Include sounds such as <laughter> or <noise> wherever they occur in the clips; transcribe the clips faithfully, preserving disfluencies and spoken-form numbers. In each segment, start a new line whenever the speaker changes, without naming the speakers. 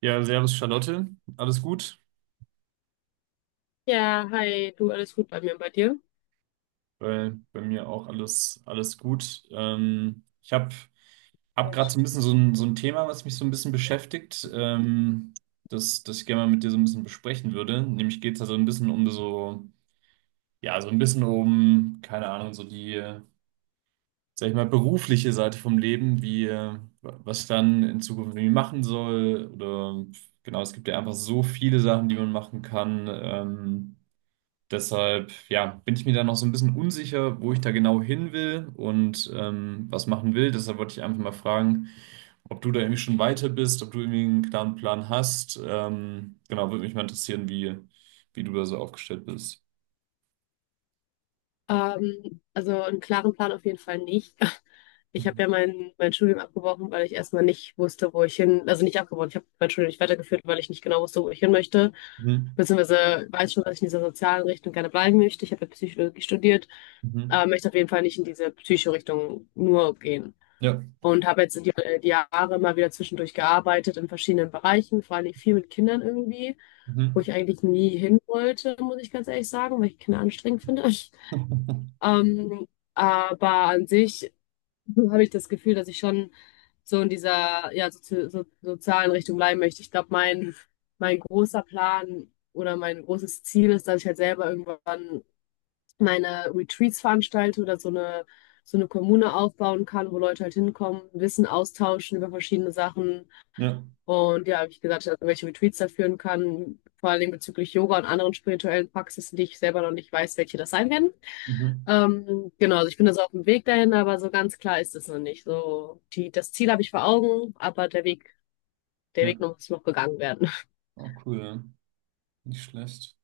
Ja, servus Charlotte, alles gut?
Ja, hi, du, alles gut bei mir und bei dir?
Bei, bei mir auch alles, alles gut. Ähm, ich habe hab hab gerade so ein bisschen so ein, so ein Thema, was mich so ein bisschen beschäftigt, ähm, das, das ich gerne mal mit dir so ein bisschen besprechen würde. Nämlich geht es da so ein bisschen um so, ja, so ein bisschen um, keine Ahnung, so die, äh, sag ich mal, berufliche Seite vom Leben, wie, äh, was ich dann in Zukunft irgendwie machen soll. Oder genau, es gibt ja einfach so viele Sachen, die man machen kann. Ähm, Deshalb, ja, bin ich mir da noch so ein bisschen unsicher, wo ich da genau hin will und ähm, was machen will. Deshalb wollte ich einfach mal fragen, ob du da irgendwie schon weiter bist, ob du irgendwie einen klaren Plan hast. Ähm, genau, würde mich mal interessieren, wie, wie du da so aufgestellt bist.
Ähm, also einen klaren Plan auf jeden Fall nicht. <laughs> Ich habe ja mein, mein Studium abgebrochen, weil ich erstmal nicht wusste, wo ich hin, also nicht abgebrochen, ich habe mein Studium nicht weitergeführt, weil ich nicht genau wusste, wo ich hin möchte.
Mhm.
Beziehungsweise weiß schon, dass ich in dieser sozialen Richtung gerne bleiben möchte. Ich habe ja Psychologie studiert,
Mhm.
aber möchte auf jeden Fall nicht in diese Psycho-Richtung nur gehen.
Ja.
Und habe jetzt die, äh, die Jahre immer wieder zwischendurch gearbeitet in verschiedenen Bereichen, vor allem viel mit Kindern irgendwie, wo
Mhm.
ich eigentlich nie hin wollte, muss ich ganz ehrlich sagen, weil ich Kinder anstrengend finde. <laughs>
<laughs>
Ähm, aber an sich habe ich das Gefühl, dass ich schon so in dieser ja, sozi so, sozialen Richtung bleiben möchte. Ich glaube, mein, mein großer Plan oder mein großes Ziel ist, dass ich halt selber irgendwann meine Retreats veranstalte oder so eine, so eine Kommune aufbauen kann, wo Leute halt hinkommen, Wissen austauschen über verschiedene Sachen.
Ja.
Und ja, wie ich gesagt, habe, welche Retreats da führen kann, vor allem bezüglich Yoga und anderen spirituellen Praxisen, die ich selber noch nicht weiß, welche das sein werden.
Mhm.
Ähm, genau, also ich bin also auf dem Weg dahin, aber so ganz klar ist es noch nicht. So, die, das Ziel habe ich vor Augen, aber der Weg, der
Ja.
Weg noch, muss noch gegangen werden. <laughs>
Oh, cool. Ja. Nicht schlecht.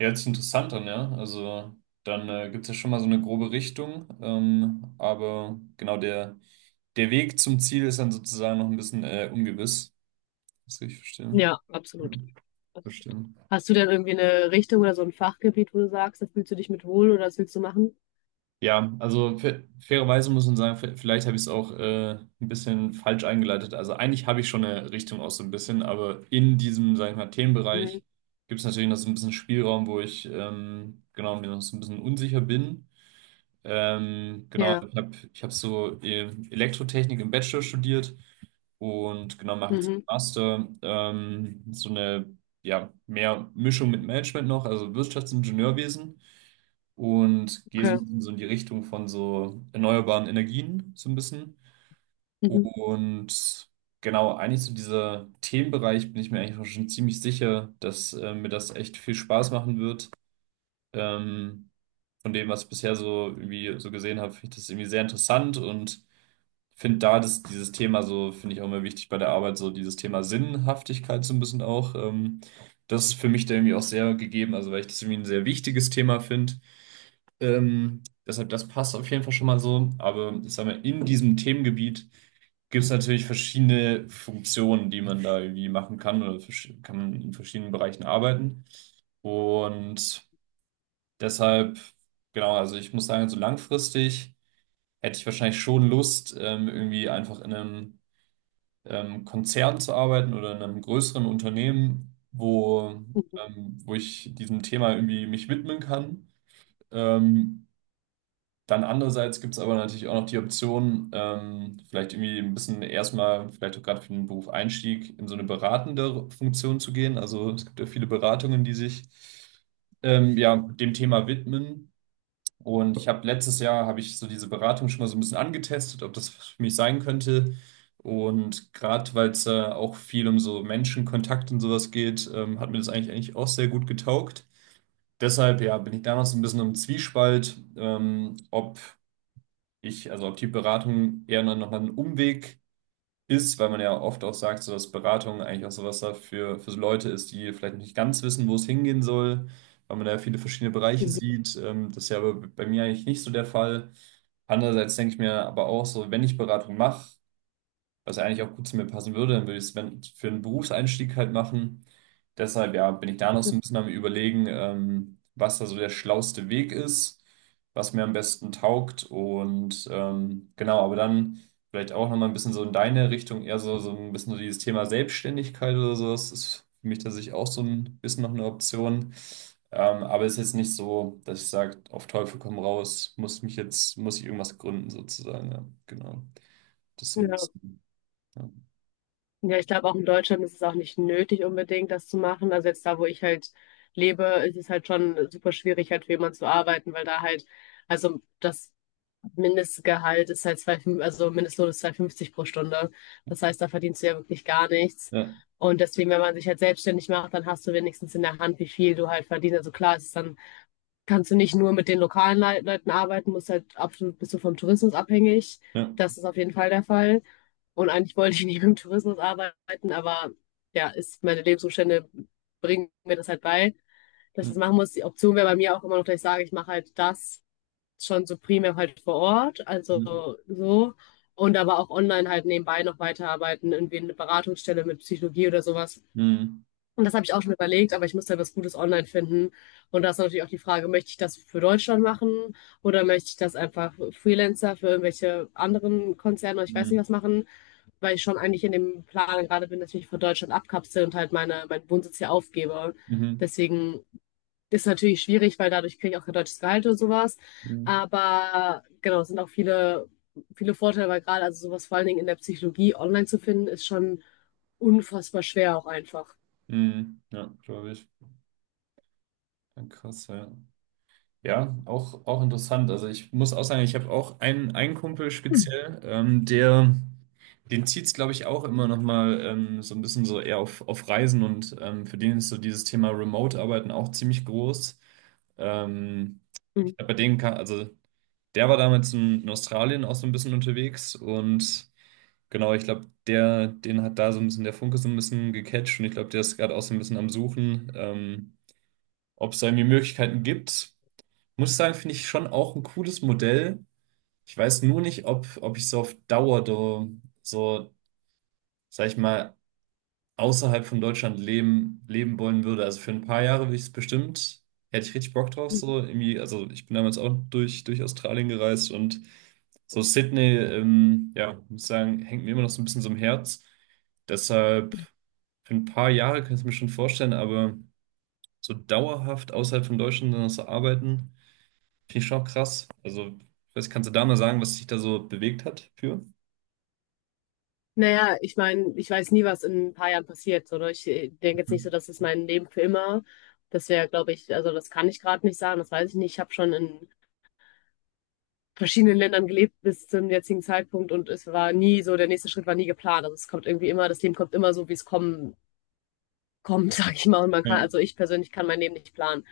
Ja, hört sich interessant an, ja. Also dann äh, gibt es ja schon mal so eine grobe Richtung. Ähm, aber genau der, der Weg zum Ziel ist dann sozusagen noch ein bisschen äh, ungewiss. Das kann ich verstehen.
Ja,
Ja,
absolut.
verstehen.
Hast du denn irgendwie eine Richtung oder so ein Fachgebiet, wo du sagst, da fühlst du dich mit wohl oder das willst du machen?
Ja, also fa- fairerweise muss man sagen, v- vielleicht habe ich es auch äh, ein bisschen falsch eingeleitet. Also eigentlich habe ich schon eine Richtung aus so ein bisschen, aber in diesem, sag ich mal,
Mhm.
Themenbereich gibt es natürlich noch so ein bisschen Spielraum, wo ich ähm, genau mir noch so ein bisschen unsicher bin. Ähm, genau,
Ja,
ich habe ich hab so ähm, Elektrotechnik im Bachelor studiert und genau mache jetzt einen
mhm,
Master. Ähm, so eine ja, mehr Mischung mit Management noch, also Wirtschaftsingenieurwesen und gehe so
okay.
ein bisschen so in die Richtung von so erneuerbaren Energien so ein bisschen.
Mhm.
Und genau, eigentlich zu so dieser Themenbereich bin ich mir eigentlich auch schon ziemlich sicher, dass äh, mir das echt viel Spaß machen wird. Ähm, von dem, was ich bisher so irgendwie so gesehen habe, finde ich das irgendwie sehr interessant und finde da das, dieses Thema so, finde ich auch immer wichtig bei der Arbeit, so dieses Thema Sinnhaftigkeit so ein bisschen auch. Ähm, das ist für mich da irgendwie auch sehr gegeben, also weil ich das irgendwie ein sehr wichtiges Thema finde. Ähm, deshalb, das passt auf jeden Fall schon mal so. Aber ich sag mal, in diesem Themengebiet gibt es natürlich verschiedene Funktionen, die man da irgendwie machen kann oder versch- kann man in verschiedenen Bereichen arbeiten. Und Deshalb, genau, also ich muss sagen, so langfristig hätte ich wahrscheinlich schon Lust, ähm, irgendwie einfach in einem ähm, Konzern zu arbeiten oder in einem größeren Unternehmen, wo,
Mhm.
ähm, wo ich diesem Thema irgendwie mich widmen kann. Ähm, dann andererseits gibt es aber natürlich auch noch die Option, ähm, vielleicht irgendwie ein bisschen erstmal, vielleicht auch gerade für den Beruf Einstieg, in so eine beratende Funktion zu gehen. Also es gibt ja viele Beratungen, die sich ähm, ja, dem Thema widmen. Und ich habe letztes Jahr habe ich so diese Beratung schon mal so ein bisschen angetestet, ob das für mich sein könnte. Und gerade weil es äh, auch viel um so Menschenkontakt und sowas geht, ähm, hat mir das eigentlich eigentlich auch sehr gut getaugt. Deshalb ja, bin ich da noch so ein bisschen im Zwiespalt, ähm, ob ich, also ob die Beratung eher noch noch mal ein Umweg ist, weil man ja oft auch sagt, so dass Beratung eigentlich auch sowas da für, für so Leute ist, die vielleicht nicht ganz wissen, wo es hingehen soll, weil man da ja viele verschiedene Bereiche
Mhm.
sieht. Ähm, das ist ja aber bei mir eigentlich nicht so der Fall. Andererseits denke ich mir aber auch so, wenn ich Beratung mache, was eigentlich auch gut zu mir passen würde. Dann würde ich es wenn- für einen Berufseinstieg halt machen. Deshalb, ja, bin ich da noch so ein bisschen am Überlegen, ähm, was da so der schlauste Weg ist, was mir am besten taugt und ähm, genau, aber dann vielleicht auch nochmal ein bisschen so in deine Richtung, eher so, so ein bisschen so dieses Thema Selbstständigkeit oder sowas ist für mich tatsächlich auch so ein bisschen noch eine Option. Ähm, aber es ist jetzt nicht so, dass ich sage, auf Teufel komm raus, muss mich jetzt, muss ich irgendwas gründen sozusagen, ja, genau. Das ist so ein
Ja.
bisschen, ja.
Ja, ich glaube, auch in Deutschland ist es auch nicht nötig, unbedingt das zu machen. Also jetzt da, wo ich halt lebe, ist es halt schon super schwierig, halt für jemanden zu arbeiten, weil da halt, also das Mindestgehalt ist halt zwei, also Mindestlohn ist zwei Komma fünfzig pro Stunde. Das heißt, da verdienst du ja wirklich gar nichts.
Ja,
Und deswegen, wenn man sich halt selbstständig macht, dann hast du wenigstens in der Hand, wie viel du halt verdienst. Also klar, es ist dann kannst du nicht nur mit den lokalen Le Leuten arbeiten, musst halt absolut bist du vom Tourismus abhängig.
ja.
Das ist auf jeden Fall der Fall. Und eigentlich wollte ich nicht mit dem Tourismus arbeiten, aber ja, ist meine Lebensumstände bringen mir das halt bei, dass ich das
Mhm.
machen muss. Die Option wäre bei mir auch immer noch, dass ich sage, ich mache halt das schon so primär halt vor Ort, also so. Und aber auch online halt nebenbei noch weiterarbeiten, irgendwie eine Beratungsstelle mit Psychologie oder sowas.
Mhm.
Und das habe ich auch schon überlegt, aber ich muss halt was Gutes online finden. Und da ist natürlich auch die Frage, möchte ich das für Deutschland machen oder möchte ich das einfach für Freelancer für irgendwelche anderen Konzerne, oder ich weiß
Mhm.
nicht was machen, weil ich schon eigentlich in dem Plan gerade bin, dass ich mich von Deutschland abkapsel und halt meine, meinen Wohnsitz hier aufgebe.
Mhm.
Deswegen ist es natürlich schwierig, weil dadurch kriege ich auch kein deutsches Gehalt oder sowas. Aber genau, es sind auch viele, viele Vorteile, weil gerade also sowas vor allen Dingen in der Psychologie online zu finden, ist schon unfassbar schwer auch einfach.
Mhm. Ja, glaube ich. Krass, ja. Ja, auch, auch interessant. Also ich muss auch sagen, ich habe auch einen, einen Kumpel speziell, ähm, der, den zieht's, glaube ich, auch immer noch mal ähm, so ein bisschen so eher auf, auf Reisen und ähm, für den ist so dieses Thema Remote-Arbeiten auch ziemlich groß. Ähm, ich glaube,
Mhm.
bei denen kann, also der war damals in, in Australien auch so ein bisschen unterwegs und genau, ich glaube, der, den hat da so ein bisschen der Funke so ein bisschen gecatcht und ich glaube, der ist gerade auch so ein bisschen am Suchen, ähm, ob es da irgendwie Möglichkeiten gibt. Muss sagen, finde ich schon auch ein cooles Modell. Ich weiß nur nicht, ob, ob ich so auf Dauer so, so, sag ich mal, außerhalb von Deutschland leben, leben wollen würde. Also für ein paar Jahre würde ich es bestimmt, hätte ich richtig Bock drauf, so irgendwie, also ich bin damals auch durch, durch Australien gereist und so Sydney, ähm, ja, muss sagen, hängt mir immer noch so ein bisschen so im Herz. Deshalb für ein paar Jahre kann ich es mir schon vorstellen, aber so dauerhaft außerhalb von Deutschland dann noch so arbeiten. Finde ich schon auch krass. Also, was kannst du da mal sagen, was dich da so bewegt hat für?
Naja, ich meine, ich weiß nie, was in ein paar Jahren passiert. So, ne? Ich äh, denke jetzt nicht so,
Mhm.
das ist mein Leben für immer. Das wäre, glaube ich, also das kann ich gerade nicht sagen, das weiß ich nicht. Ich habe schon in verschiedenen Ländern gelebt bis zum jetzigen Zeitpunkt und es war nie so, der nächste Schritt war nie geplant. Also es kommt irgendwie immer, das Leben kommt immer so, wie es kommen kommt, <laughs> sag ich mal. Und man kann,
Ja.
also ich persönlich kann mein Leben nicht planen.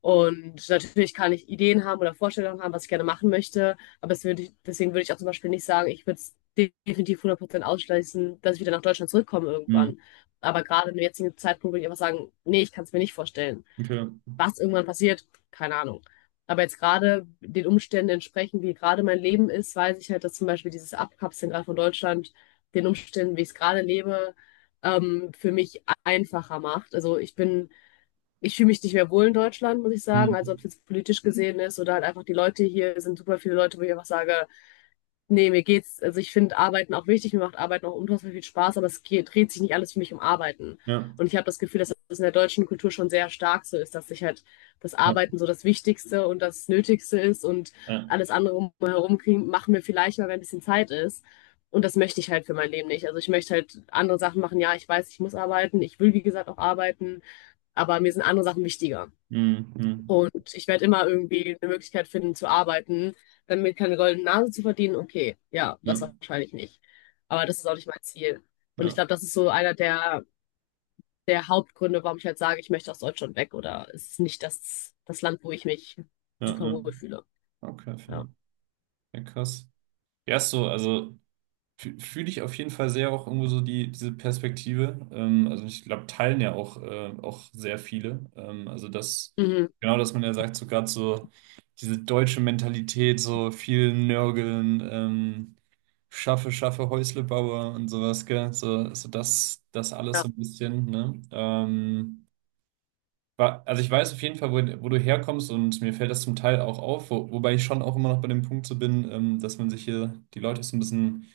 Und natürlich kann ich Ideen haben oder Vorstellungen haben, was ich gerne machen möchte. Aber es würde ich, deswegen würde ich auch zum Beispiel nicht sagen, ich würde es definitiv hundert Prozent ausschließen, dass ich wieder nach Deutschland zurückkomme
Mhm.
irgendwann. Aber gerade im jetzigen Zeitpunkt würde ich einfach sagen, nee, ich kann es mir nicht vorstellen.
Okay.
Was irgendwann passiert, keine Ahnung. Aber jetzt gerade den Umständen entsprechend, wie gerade mein Leben ist, weiß ich halt, dass zum Beispiel dieses Abkapseln gerade von Deutschland den Umständen, wie ich es gerade lebe, ähm, für mich einfacher macht. Also ich bin, ich fühle mich nicht mehr wohl in Deutschland, muss ich sagen. Also ob
Mhm.
es jetzt politisch gesehen ist oder halt einfach die Leute hier sind super viele Leute, wo ich einfach sage, nee, mir geht's, also ich finde Arbeiten auch wichtig, mir macht Arbeiten auch unfassbar viel Spaß, aber es geht, dreht sich nicht alles für mich um Arbeiten.
Ja.
Und ich habe das Gefühl, dass das in der deutschen Kultur schon sehr stark so ist, dass sich halt das
Ja.
Arbeiten so das Wichtigste und das Nötigste ist und
Ja.
alles andere umherum kriegen, machen wir vielleicht mal, wenn ein bisschen Zeit ist. Und das möchte ich halt für mein Leben nicht. Also ich möchte halt andere Sachen machen. Ja, ich weiß, ich muss arbeiten. Ich will, wie gesagt, auch arbeiten, aber mir sind andere Sachen wichtiger.
Mhm. Mhm.
Und ich werde immer irgendwie eine Möglichkeit finden zu arbeiten, dann mir keine goldene Nase zu verdienen. Okay, ja, das
Ja.
wahrscheinlich nicht. Aber das ist auch nicht mein Ziel. Und ich
Ja.
glaube, das ist so einer der, der Hauptgründe, warum ich halt sage, ich möchte aus Deutschland weg oder es ist nicht das, das Land, wo ich mich
Ja.
super
Ja.
wohl fühle.
Okay,
Ja.
fair. Ja, krass. Ja, ist so, also. Fü- Fühle ich auf jeden Fall sehr auch irgendwo so die, diese Perspektive. Ähm, also ich glaube, teilen ja auch, äh, auch sehr viele. Ähm, also das,
Mhm,
genau, dass man ja sagt, so gerade so diese deutsche Mentalität, so viel Nörgeln, ähm, schaffe, schaffe, Häusle baue und sowas, gell? So, so das, das alles
ja,
so ein bisschen, ne? Ähm, wa- also ich weiß auf jeden Fall, wo, wo du herkommst und mir fällt das zum Teil auch auf, wo, wobei ich schon auch immer noch bei dem Punkt so bin, ähm, dass man sich hier die Leute so ein bisschen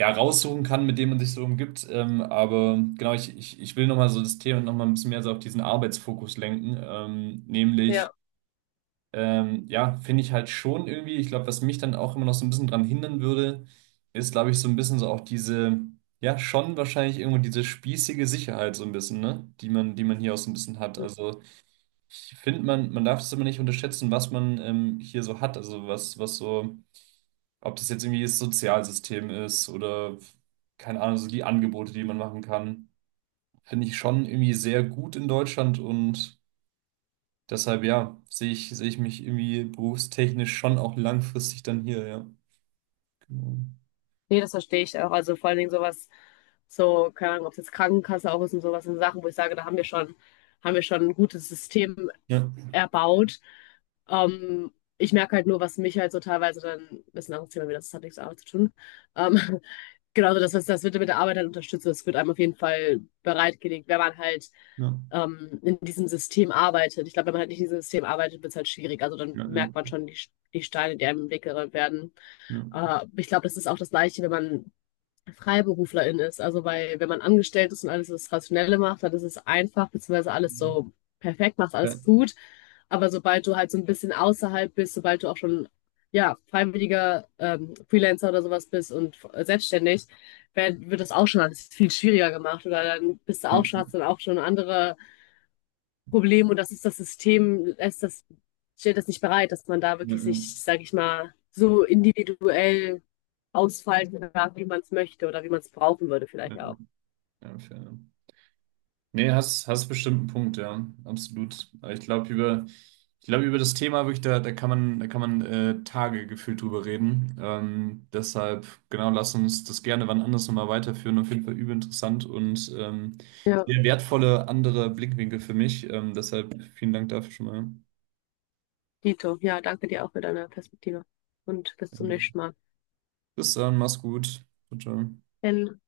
ja, raussuchen kann, mit dem man sich so umgibt. Ähm, aber genau, ich, ich, ich will nochmal so das Thema nochmal ein bisschen mehr so auf diesen Arbeitsfokus lenken. Ähm, nämlich,
ja.
ähm, ja, finde ich halt schon irgendwie, ich glaube, was mich dann auch immer noch so ein bisschen dran hindern würde, ist, glaube ich, so ein bisschen so auch diese, ja, schon wahrscheinlich irgendwo diese spießige Sicherheit so ein bisschen, ne? Die man, die man hier auch so ein bisschen hat. Also ich finde, man, man darf es immer nicht unterschätzen, was man ähm, hier so hat. Also was, was so. Ob das jetzt irgendwie das Sozialsystem ist oder keine Ahnung, so die Angebote, die man machen kann, finde ich schon irgendwie sehr gut in Deutschland und deshalb ja, sehe ich, sehe ich mich irgendwie berufstechnisch schon auch langfristig dann hier, ja. Genau.
Nee, das verstehe ich auch. Also vor allen Dingen sowas, so, keine Ahnung, ob es jetzt Krankenkasse auch ist und sowas, sind Sachen, wo ich sage, da haben wir schon, haben wir schon ein gutes System
Ja,
erbaut. Ähm, ich merke halt nur, was mich halt so teilweise dann, das ist ein anderes Thema, wieder, das hat nichts mit Arbeit zu tun. Ähm, <laughs> genau, so das, was- das wird mit der Arbeit dann unterstützt. Das wird einem auf jeden Fall bereitgelegt, wenn man halt
ja,
ähm, in diesem System arbeitet. Ich glaube, wenn man halt nicht in diesem System arbeitet, wird es halt schwierig. Also dann
ja, ja,
merkt man schon die, die Steine, die einem im Weg gerollt werden.
ja.
Äh, ich glaube, das ist auch das Gleiche, wenn man Freiberuflerin ist. Also weil wenn man angestellt ist und alles das Rationelle macht, dann ist es einfach, beziehungsweise alles so perfekt, machst
Ja,
alles gut. Aber sobald du halt so ein bisschen außerhalb bist, sobald du auch schon ja, freiwilliger ähm, Freelancer oder sowas bist und äh, selbstständig, werd, wird das auch schon alles viel schwieriger gemacht. Oder dann bist du
ja,
auch schon,
ja,
hast dann auch schon andere Problem und das ist das System, lässt das, stellt das nicht bereit, dass man da
ja,
wirklich
ja,
sich, sage ich mal, so individuell ausfalten darf, wie man es möchte oder wie man es brauchen würde
ja,
vielleicht auch.
ja, fair. Nee, hast, hast bestimmt einen Punkt, ja, absolut. Aber Ich glaube, über, ich glaube, über das Thema wirklich, da, da kann man, da kann man äh, Tage gefühlt drüber reden. Ähm, deshalb, genau, lass uns das gerne wann anders nochmal weiterführen. Auf jeden Fall übel interessant und ähm,
Ja,
sehr wertvolle andere Blickwinkel für mich. Ähm, deshalb vielen Dank dafür schon mal.
Dito, ja, danke dir auch für deine Perspektive und bis zum nächsten Mal.
Bis dann, mach's gut. Ciao, ciao.
Denn